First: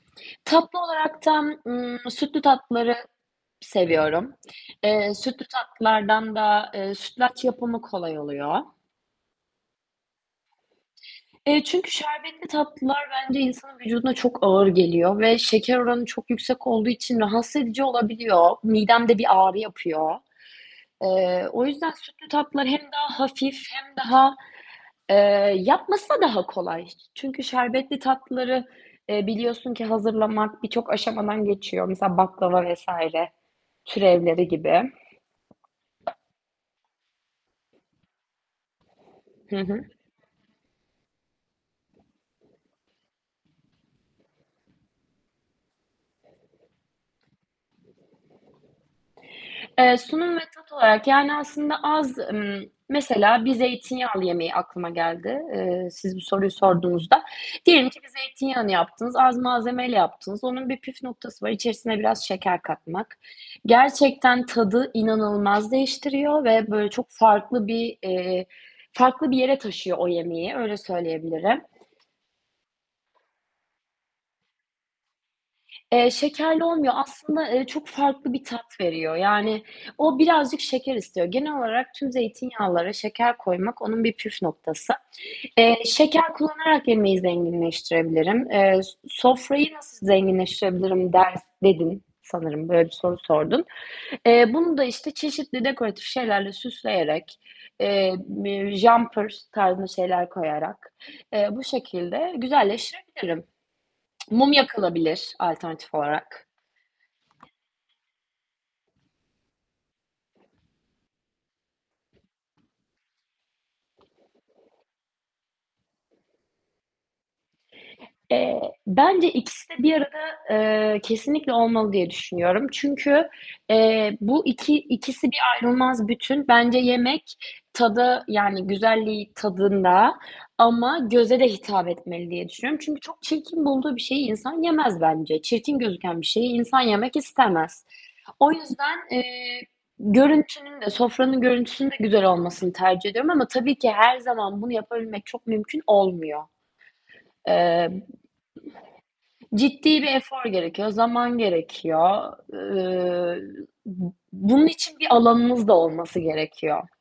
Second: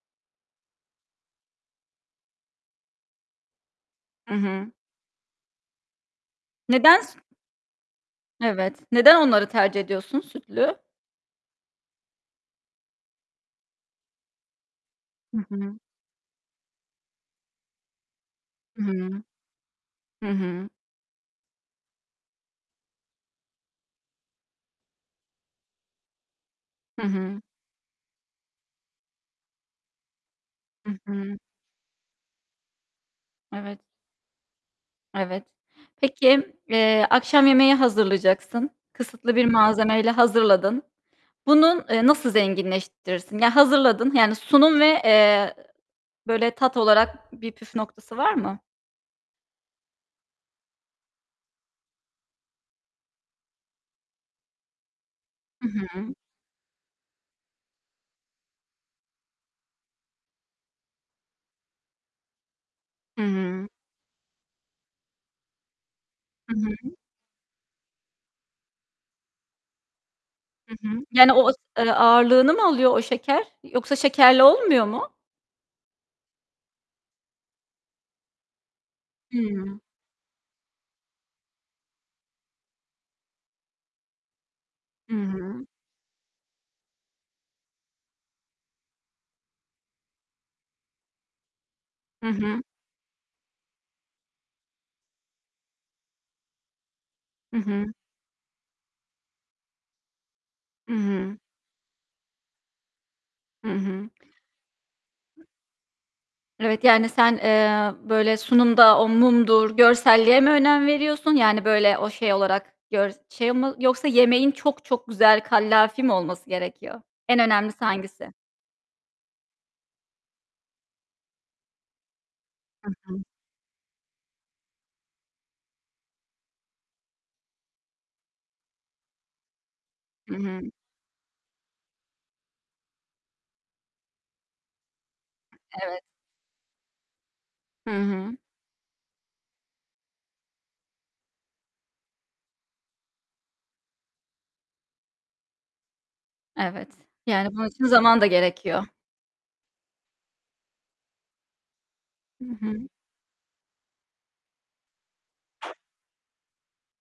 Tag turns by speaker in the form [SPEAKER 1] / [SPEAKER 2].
[SPEAKER 1] Tatlı olaraktan, ııı, sütlü tatlıları
[SPEAKER 2] I
[SPEAKER 1] seviyorum.
[SPEAKER 2] hı.
[SPEAKER 1] Eee, sütlü tatlılardan da, eee,
[SPEAKER 2] Neden s
[SPEAKER 1] sütlaç yapımı kolay oluyor.
[SPEAKER 2] Evet. Neden onları tercih ediyorsun sütlü?
[SPEAKER 1] Eee, çünkü şerbetli tatlılar bence insanın vücuduna çok ağır geliyor ve
[SPEAKER 2] Hı
[SPEAKER 1] şeker
[SPEAKER 2] hı.
[SPEAKER 1] oranı çok yüksek olduğu için rahatsız edici olabiliyor. Midemde
[SPEAKER 2] Hıı.
[SPEAKER 1] bir ağrı yapıyor.
[SPEAKER 2] Hı hı.
[SPEAKER 1] Eee, o yüzden sütlü tatlılar hem daha hafif hem daha, eee, yapması da daha kolay.
[SPEAKER 2] Hı hı.
[SPEAKER 1] Çünkü şerbetli tatlıları, eee, biliyorsun ki hazırlamak birçok
[SPEAKER 2] Hı hı.
[SPEAKER 1] aşamadan geçiyor. Mesela baklava vs.
[SPEAKER 2] Evet.
[SPEAKER 1] türevleri gibi.
[SPEAKER 2] Evet. Peki, eee, akşam yemeği hazırlayacaksın. Kısıtlı bir
[SPEAKER 1] Hı hı.
[SPEAKER 2] malzemeyle hazırladın. Bunun, eee, nasıl zenginleştirirsin? Ya, hazırladın. Yani sunum ve, eee, böyle tat olarak bir püf noktası var mı?
[SPEAKER 1] Eee, sunum ve tat olarak yani aslında az ımm, mesela bir zeytinyağlı yemeği aklıma geldi,
[SPEAKER 2] Hı
[SPEAKER 1] eee,
[SPEAKER 2] hı.
[SPEAKER 1] siz bu soruyu sorduğunuzda. Diyelim ki bir zeytinyağını yaptınız, az malzemeyle yaptınız, onun bir püf noktası var, içerisine biraz şeker katmak.
[SPEAKER 2] Hı hı.
[SPEAKER 1] Gerçekten tadı inanılmaz değiştiriyor
[SPEAKER 2] Hı
[SPEAKER 1] ve böyle
[SPEAKER 2] hı.
[SPEAKER 1] çok farklı bir, eee, farklı bir yere taşıyor o yemeği,
[SPEAKER 2] Hı
[SPEAKER 1] öyle
[SPEAKER 2] hı. Yani o e
[SPEAKER 1] söyleyebilirim.
[SPEAKER 2] eee, ağırlığını mı alıyor o şeker yoksa şekerle olmuyor mu?
[SPEAKER 1] Eee, şekerli olmuyor. Aslında, eee, çok farklı bir tat veriyor. Yani
[SPEAKER 2] Hıı.
[SPEAKER 1] o birazcık şeker istiyor. Genel olarak tüm zeytinyağlara şeker koymak onun bir püf noktası.
[SPEAKER 2] Hı hı.
[SPEAKER 1] Eee, şeker kullanarak yemeği zenginleştirebilirim. Eee, s sofrayı nasıl zenginleştirebilirim ders dedin
[SPEAKER 2] Hı hı.
[SPEAKER 1] sanırım, böyle bir soru sordun. Eee, bunu da işte çeşitli dekoratif şeylerle süsleyerek,
[SPEAKER 2] Hı hı.
[SPEAKER 1] eee, bir jumper tarzında şeyler
[SPEAKER 2] Hı
[SPEAKER 1] koyarak,
[SPEAKER 2] hı.
[SPEAKER 1] eee, bu şekilde güzelleştirebilirim.
[SPEAKER 2] Hı hı.
[SPEAKER 1] Mum yakılabilir alternatif olarak.
[SPEAKER 2] Evet, yani sen, eee, böyle sunumda o mumdur, görselliğe mi önem veriyorsun? Yani böyle o şey olarak gör şey mi yoksa yemeğin çok çok güzel, kallavi mi olması gerekiyor? En önemlisi hangisi?
[SPEAKER 1] Eee, bence ikisi de bir arada, eee, kesinlikle olmalı diye düşünüyorum.
[SPEAKER 2] Hı hı.
[SPEAKER 1] Çünkü, eee, bu iki ikisi bir ayrılmaz bütün. Bence yemek tadı, yani güzelliği tadında
[SPEAKER 2] Hı hı.
[SPEAKER 1] ama göze de hitap etmeli diye düşünüyorum. Çünkü çok çirkin bulduğu bir şeyi insan yemez bence. Çirkin
[SPEAKER 2] Evet.
[SPEAKER 1] gözüken bir şeyi insan yemek istemez.
[SPEAKER 2] Hı hı.
[SPEAKER 1] O yüzden, eee, görüntünün de, sofranın görüntüsünün de güzel olmasını tercih ediyorum ama tabii ki her zaman bunu yapabilmek çok mümkün olmuyor.
[SPEAKER 2] Evet, yani bunun için
[SPEAKER 1] Eee,
[SPEAKER 2] zaman da gerekiyor.
[SPEAKER 1] ciddi bir efor gerekiyor, zaman gerekiyor,
[SPEAKER 2] Hı hı.
[SPEAKER 1] ııı, bu bunun için biralanınız da olması gerekiyor.